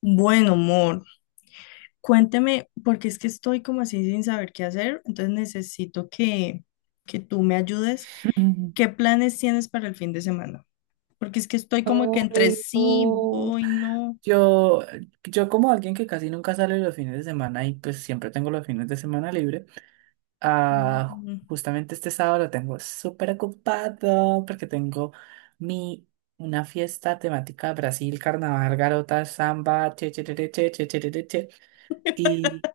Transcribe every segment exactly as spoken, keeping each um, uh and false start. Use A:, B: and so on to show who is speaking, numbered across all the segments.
A: Bueno, amor, cuénteme, porque es que estoy como así sin saber qué hacer, entonces necesito que, que tú me ayudes.
B: Ujú.
A: ¿Qué planes tienes para el fin de semana? Porque es que estoy como que entre
B: Ay,
A: sí,
B: no.
A: voy, no.
B: Yo, yo como alguien que casi nunca sale los fines de semana y pues siempre tengo los fines de semana libre, ah,
A: Mm.
B: justamente este sábado lo tengo súper ocupado porque tengo mi, una fiesta temática Brasil, carnaval, garota, samba, che, che, che, che, che, che, che, che, che, che, y...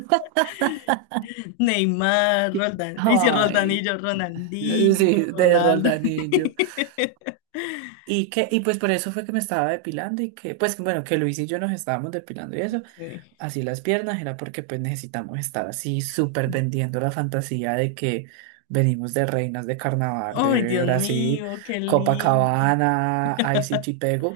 A: Neymar, Roldán, y si
B: Ay,
A: Roldanillo, Ronaldinho,
B: sí, de
A: Ronaldo.
B: Roldanillo. Y que, y pues por eso fue que me estaba depilando y que, pues bueno, que Luis y yo nos estábamos depilando y eso,
A: Sí.
B: así las piernas, era porque pues necesitamos estar así súper vendiendo la fantasía de que venimos de reinas de carnaval
A: Ay,
B: de
A: Dios
B: Brasil,
A: mío, qué lindo.
B: Copacabana, Pego.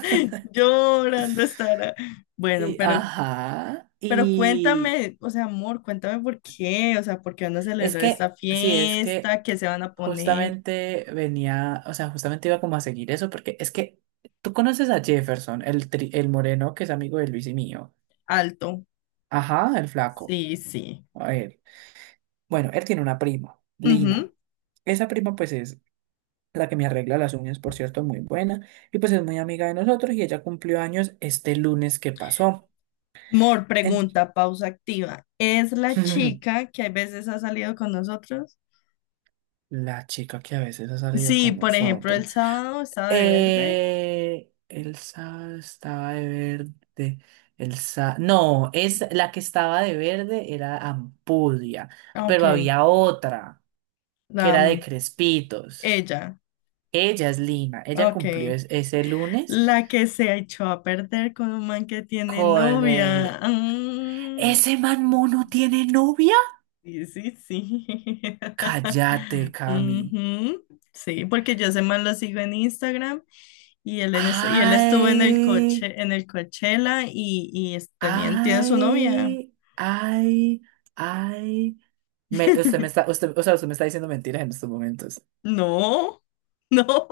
A: Llorando estará. Bueno,
B: Y,
A: pero
B: ajá,
A: Pero
B: y
A: cuéntame, o sea, amor, cuéntame por qué, o sea, por qué van a
B: es
A: celebrar esta
B: que, sí, es que
A: fiesta, qué se van a poner
B: justamente venía, o sea, justamente iba como a seguir eso, porque es que tú conoces a Jefferson, el, tri- el moreno que es amigo de Luis y mío.
A: alto.
B: Ajá, el flaco.
A: Sí, sí.
B: A ver. Bueno, él tiene una prima,
A: Ujú.
B: Lina. Esa prima pues es la que me arregla las uñas, por cierto, muy buena. Y pues es muy amiga de nosotros y ella cumplió años este lunes que pasó.
A: Mor,
B: En-
A: pregunta, pausa activa. ¿Es la chica que a veces ha salido con nosotros?
B: La chica que a veces ha salido
A: Sí,
B: con
A: por ejemplo,
B: nosotros.
A: el sábado estaba de verde.
B: Eh, Elsa estaba de verde. Elsa, no, es la que estaba de verde era Ampudia,
A: Ah, ok,
B: pero había otra que
A: la
B: era de
A: amo.
B: Crespitos.
A: Ella.
B: Ella es Lina.
A: Ah,
B: Ella cumplió
A: ok.
B: es- ese lunes
A: La que se echó a perder con un man que tiene
B: con
A: novia.
B: el...
A: Ah.
B: ¿Ese man mono tiene novia?
A: Sí, sí, sí.
B: Cállate, Cami.
A: Ujú. Sí, porque yo ese man lo sigo en Instagram y él, en es- y él estuvo en el
B: Ay,
A: coche, en el Coachella y, y es- tenían, tiene su novia.
B: ay, ay, ay. Me- usted me está, usted, o sea, usted me está diciendo mentiras en estos momentos.
A: No, no.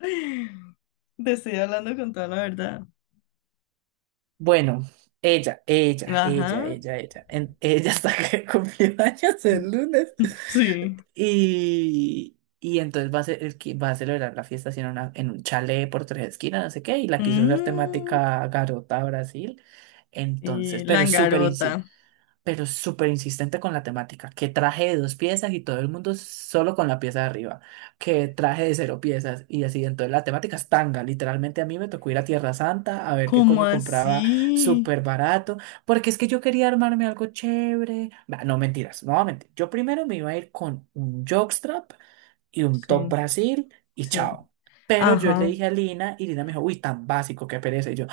A: Te estoy hablando con toda la verdad.
B: Bueno, ella, ella, ella,
A: Ajá,
B: ella, ella. en- ella está que cumplió años el lunes.
A: sí.
B: Y, y entonces va a, ser, el que va a celebrar la fiesta así en, una, en un chalet por tres esquinas, no sé qué, y la quiso hacer
A: Mm,
B: temática Garota Brasil. Entonces,
A: sí,
B: pero súper
A: Langarota.
B: pero súper insistente con la temática, que traje de dos piezas y todo el mundo solo con la pieza de arriba, que traje de cero piezas y así, entonces la temática es tanga, literalmente a mí me tocó ir a Tierra Santa a ver qué
A: ¿Cómo
B: coño compraba
A: así?
B: súper barato, porque es que yo quería armarme algo chévere. Bah, no mentiras, nuevamente, yo primero me iba a ir con un jockstrap y un top
A: Sí,
B: Brasil y
A: sí.
B: chao. Pero yo le
A: Ajá.
B: dije a Lina y Lina me dijo, uy, tan básico, qué pereza. Y yo,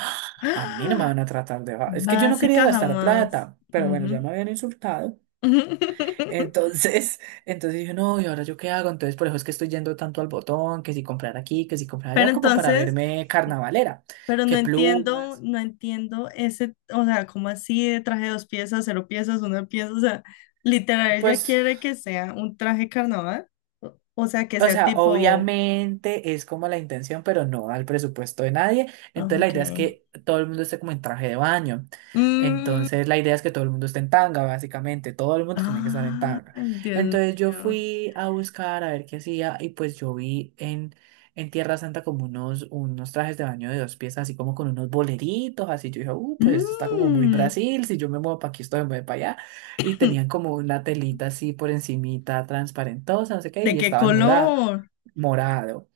B: a mí no me van a tratar de... va- Es que yo no quería
A: Básica
B: gastar
A: jamás.
B: plata, pero bueno,
A: Ujú.
B: ya me habían insultado. Entonces, entonces dije, no, ¿y ahora yo qué hago? Entonces, por eso es que estoy yendo tanto al botón, que si comprar aquí, que si comprar
A: Pero
B: allá, como para
A: entonces,
B: verme carnavalera.
A: pero no
B: Que
A: entiendo,
B: plumas,
A: no entiendo ese, o sea, ¿cómo así de traje de dos piezas, cero piezas, una pieza? O sea, literal, ella
B: pues...
A: quiere que sea un traje carnaval, o o sea, que
B: O
A: sea
B: sea,
A: tipo,
B: obviamente es como la intención, pero no al presupuesto de nadie.
A: ah,
B: Entonces la
A: ok.
B: idea es que todo el mundo esté como en traje de baño.
A: Mm,
B: Entonces la idea es que todo el mundo esté en tanga, básicamente. Todo el mundo tiene que estar en
A: ay,
B: tanga.
A: Dios
B: Entonces yo
A: mío.
B: fui a buscar a ver qué hacía y pues yo vi en, en Tierra Santa como unos, unos trajes de baño de dos piezas, así como con unos boleritos, así yo dije, uh, pues esto está como muy
A: Mm.
B: Brasil, si yo me muevo para aquí, esto me mueve para allá y tenían como una telita así por encimita, transparentosa, no sé qué,
A: ¿De
B: y
A: qué
B: estaban morado,
A: color?
B: morado,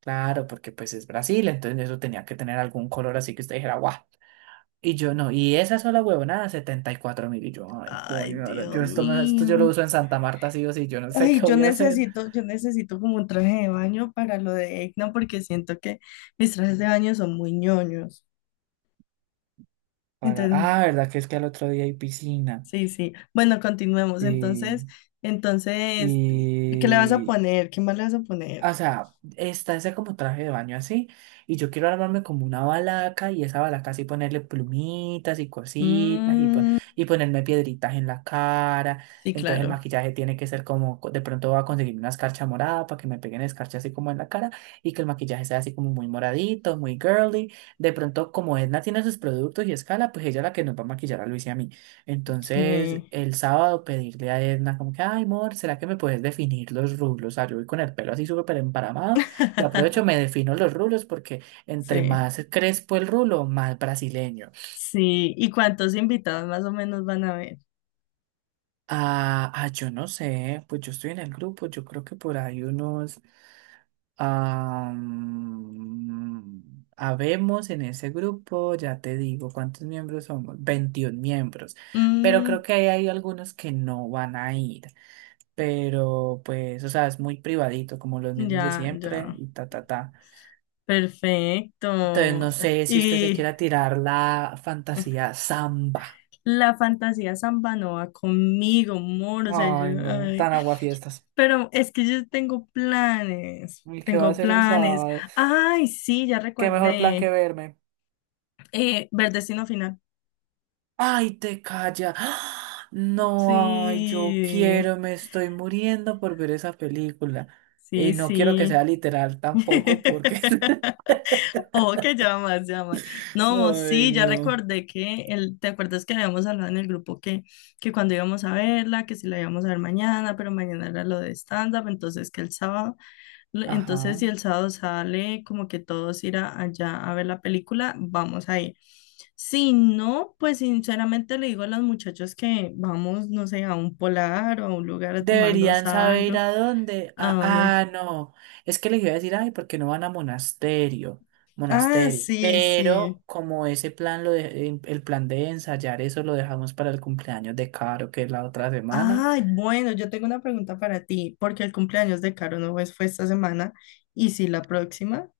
B: claro, porque pues es Brasil, entonces eso tenía que tener algún color así que usted dijera, guau. Y yo no, y esa sola huevonada, setenta y cuatro mil. Y yo, ay,
A: Ay,
B: coño, ahora
A: Dios
B: yo esto, me- esto yo lo
A: mío.
B: uso en Santa Marta, sí o sí, yo no sé
A: Ay,
B: qué
A: yo
B: voy a hacer.
A: necesito, yo necesito como un traje de baño para lo de E C N O porque siento que mis trajes de baño son muy ñoños.
B: Para...
A: Entonces,
B: Ah, ¿verdad? Que es que al otro día hay piscina.
A: sí, sí. Bueno, continuemos.
B: Sí.
A: Entonces, entonces, ¿qué le vas a
B: Y,
A: poner? ¿Qué más le vas a poner?
B: O sea, está ese como traje de baño así, y yo quiero armarme como una balaca y esa balaca así ponerle plumitas y cositas y, pon-
A: Mm,
B: y ponerme piedritas en la cara.
A: sí,
B: Entonces el
A: claro.
B: maquillaje tiene que ser como, co- de pronto voy a conseguir una escarcha morada para que me peguen escarcha así como en la cara y que el maquillaje sea así como muy moradito, muy girly. De pronto como Edna tiene sus productos y escala, pues ella es la que nos va a maquillar a Luis y a mí. Entonces,
A: Sí,
B: el sábado pedirle a Edna como que, ay, amor, ¿será que me puedes definir los rulos? O yo voy con el pelo así súper emparamado y aprovecho, me defino los rulos porque entre
A: sí.
B: más crespo el rulo, más brasileño.
A: Sí. ¿Y cuántos invitados más o menos van a haber?
B: Ah, ah, yo no sé, pues yo estoy en el grupo, yo creo que por ahí unos... ah, mm, habemos en ese grupo, ya te digo cuántos miembros somos, veintiún miembros, pero
A: Mm,
B: creo que ahí hay algunos que no van a ir. Pero pues, o sea, es muy privadito, como los mismos de
A: ya,
B: siempre,
A: ya.
B: y ta, ta, ta. Entonces,
A: Perfecto.
B: no sé si usted se
A: Y
B: quiera tirar la fantasía samba.
A: la fantasía samba no va conmigo, amor, o sea,
B: Ay,
A: yo,
B: no,
A: ay,
B: tan aguafiestas.
A: pero es que yo tengo planes,
B: ¿Y qué va a
A: tengo
B: hacer el
A: planes.
B: sábado?
A: Ay, sí, ya
B: ¿Qué mejor plan que
A: recordé,
B: verme?
A: eh, ver Destino Final.
B: Ay, te calla. ¡Ah! No, ay, yo
A: Sí,
B: quiero, me estoy muriendo por ver esa película.
A: sí,
B: Y no quiero que
A: sí.
B: sea literal tampoco, porque...
A: Oh, que llamas, llamas. No, mo,
B: Ay,
A: sí, ya
B: no.
A: recordé que el, ¿te acuerdas que habíamos hablado en el grupo que, que cuando íbamos a verla, que si la íbamos a ver mañana, pero mañana era lo de stand-up, entonces que el sábado. L-
B: Ajá.
A: Entonces, si el sábado sale como que todos ir a- allá a ver la película, vamos a ir. Si no, pues sinceramente le digo a los muchachos que vamos, no sé, a un polar o a un lugar a tomarnos
B: Deberían saber ir
A: algo.
B: a dónde.
A: ¿A
B: Ah,
A: dónde?
B: ah, no. Es que les iba a decir, ay, ¿por qué no van a monasterio?
A: Ah,
B: Monasterio.
A: sí, sí.
B: Pero como ese plan, lo de- em, el plan de ensayar eso lo dejamos para el cumpleaños de Caro, que es la otra semana,
A: Ay, bueno, yo tengo una pregunta para ti, porque el cumpleaños de Caro no es- fue esta semana y sí la próxima.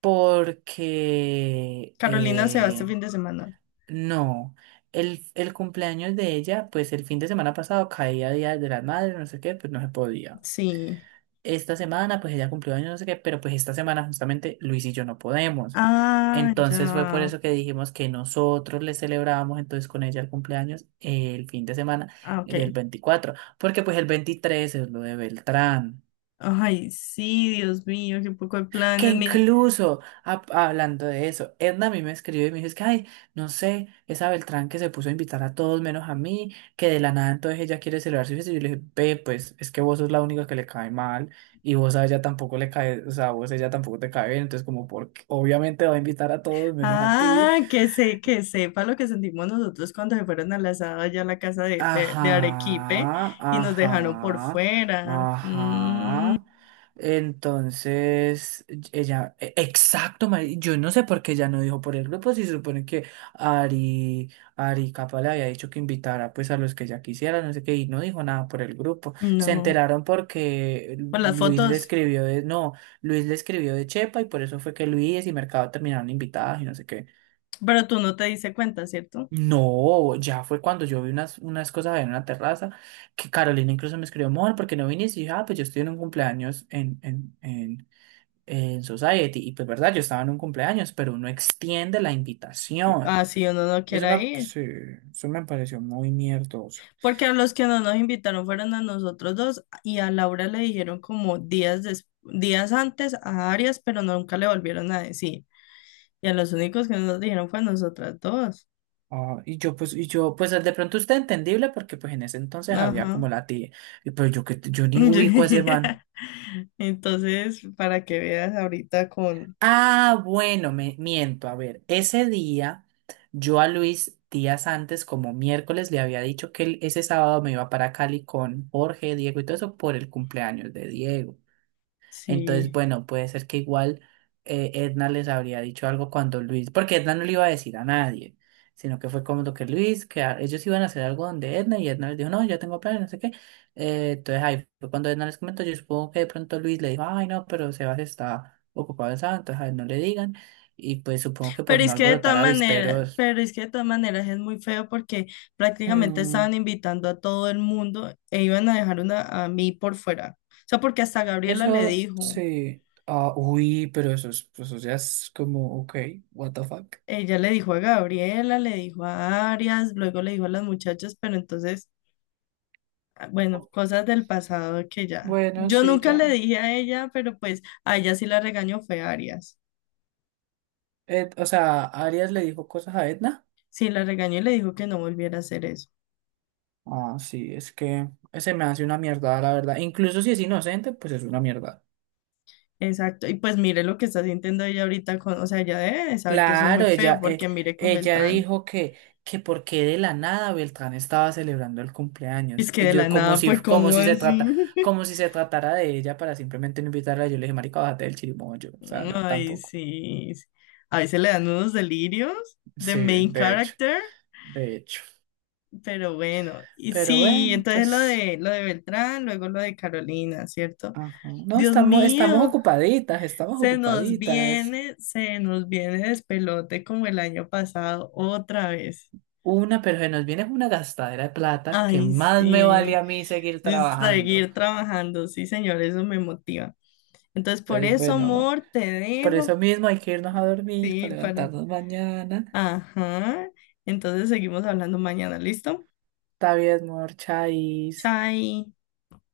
B: porque
A: Carolina se va este
B: eh,
A: fin de semana.
B: no. El, el cumpleaños de ella, pues el fin de semana pasado caía Día de las Madres, no sé qué, pues no se podía.
A: Sí.
B: Esta semana, pues ella cumplió años, no sé qué, pero pues esta semana justamente Luis y yo no podemos.
A: Ah,
B: Entonces fue por
A: ya.
B: eso que dijimos que nosotros le celebrábamos entonces con ella el cumpleaños el fin de semana
A: Ah,
B: del
A: ok.
B: veinticuatro porque pues el veintitrés es lo de Beltrán.
A: Ay, sí, Dios mío, qué poco de
B: Que
A: planes, mire.
B: incluso, ah, hablando de eso, Edna a mí me escribió y me dice es que, ay, no sé, esa Beltrán que se puso a invitar a todos menos a mí, que de la nada entonces ella quiere celebrar su fiesta. Y yo le dije, ve, pues, es que vos sos la única que le cae mal y vos a ella tampoco le cae, o sea, vos a ella tampoco te cae bien, entonces como, porque obviamente va a invitar a todos menos a ti.
A: Ah, que se, que sepa lo que sentimos nosotros cuando se fueron al asado allá a la casa de, de, de Arequipe
B: Ajá,
A: y nos dejaron por
B: ajá,
A: fuera. Mm,
B: ajá. Entonces, ella, e- exacto, mari- yo no sé por qué ella no dijo por el grupo, si se supone que Ari, Ari Capa le había dicho que invitara pues a los que ella quisiera, no sé qué, y no dijo nada por el grupo. Se
A: no,
B: enteraron porque
A: por las
B: Luis le
A: fotos,
B: escribió de, no, Luis le escribió de Chepa y por eso fue que Luis y Mercado terminaron invitados y no sé qué.
A: pero tú no te diste cuenta, ¿cierto?
B: No, ya fue cuando yo vi unas, unas cosas ahí en una terraza que Carolina incluso me escribió, amor, ¿por qué no viniste? Y dije, ah, pues yo estoy en un cumpleaños en, en, en, en Society. Y pues, verdad, yo estaba en un cumpleaños, pero uno extiende la
A: Que,
B: invitación.
A: ah, sí, uno no
B: Eso
A: quiere
B: me,
A: ir.
B: sí, eso me pareció muy mierdoso.
A: Porque a los que no nos invitaron fueron a nosotros dos y a Laura le dijeron como días, des- días antes a Arias, pero nunca le volvieron a decir. Y a los únicos que no nos dijeron fue a nosotras dos.
B: Ah, y yo, pues, y yo, pues de pronto usted entendible porque pues en ese entonces había como
A: Ajá.
B: la tía. Y pues yo que yo ni ubico a ese man.
A: Entonces, para que veas ahorita con...
B: Ah, bueno, me miento. A ver, ese día yo a Luis días antes, como miércoles, le había dicho que él- ese sábado me iba para Cali con Jorge, Diego y todo eso por el cumpleaños de Diego. Entonces,
A: Sí.
B: bueno, puede ser que igual eh, Edna les habría dicho algo cuando Luis, porque Edna no le iba a decir a nadie, sino que fue como lo que Luis, que a- ellos iban a hacer algo donde Edna y Edna les dijo, no, yo tengo planes, no sé qué. Eh, entonces ahí fue cuando Edna les comentó, yo supongo que de pronto Luis le dijo, ay, no, pero Sebas está ocupado en sábado, entonces a él no le digan. Y pues supongo que por
A: Pero
B: no
A: es que de
B: alborotar
A: todas maneras,
B: avisperos.
A: pero es que de todas maneras es muy feo porque prácticamente
B: Mm,
A: estaban invitando a todo el mundo e iban a dejar una, a mí por fuera. O sea, porque hasta Gabriela le
B: eso
A: dijo,
B: sí. Ah, uy, pero eso, es- pues eso ya es como, ok, what the fuck.
A: ella le dijo a Gabriela, le dijo a Arias, luego le dijo a las muchachas, pero entonces... ah, bueno, cosas del pasado que ya.
B: Bueno,
A: Yo
B: sí,
A: nunca le
B: ya.
A: dije a ella, pero pues a ella sí la regañó fue Arias.
B: Ed- o sea, Arias le dijo cosas a Edna.
A: Sí la regañó y le dijo que no volviera a hacer eso.
B: Ah, sí, es que se me hace una mierda, la verdad. Incluso si es inocente, pues es una mierda.
A: Exacto. Y pues mire lo que está sintiendo ella ahorita con, o sea, ella debe de saber que eso es muy
B: Claro,
A: feo
B: ella, eh,
A: porque mire con
B: ella
A: Beltrán.
B: dijo que, que porque de la nada Beltrán estaba celebrando el
A: Es
B: cumpleaños.
A: que
B: Y
A: de la
B: yo, como
A: nada,
B: si,
A: pues,
B: como
A: ¿cómo
B: si se trata,
A: así?
B: como si se tratara de ella para simplemente no invitarla, yo le dije, marica, bájate del chirimoyo. O sea, no,
A: Ay,
B: tampoco.
A: sí. Sí. A veces le dan unos delirios de
B: Sí,
A: main
B: de hecho,
A: character,
B: de hecho.
A: pero bueno. Y
B: Pero
A: sí,
B: bueno,
A: entonces lo
B: pues,
A: de lo de Beltrán, luego lo de Carolina, ¿cierto?
B: ajá. No,
A: Dios
B: estamos, estamos
A: mío.
B: ocupaditas, estamos
A: Se nos
B: ocupaditas.
A: viene, se nos viene despelote como el año pasado otra vez.
B: Una, pero se nos viene una gastadera de plata que
A: Ay,
B: más me vale
A: sí,
B: a mí seguir
A: de
B: trabajando.
A: seguir trabajando, sí, señor, eso me motiva. Entonces, por
B: Entonces,
A: eso,
B: bueno, amor,
A: amor, te
B: por
A: dejo.
B: eso mismo hay que irnos a dormir
A: Sí,
B: para
A: para...
B: levantarnos mañana.
A: Ajá. Entonces, seguimos hablando mañana, ¿listo?
B: Está bien, amor, chais.
A: Chai.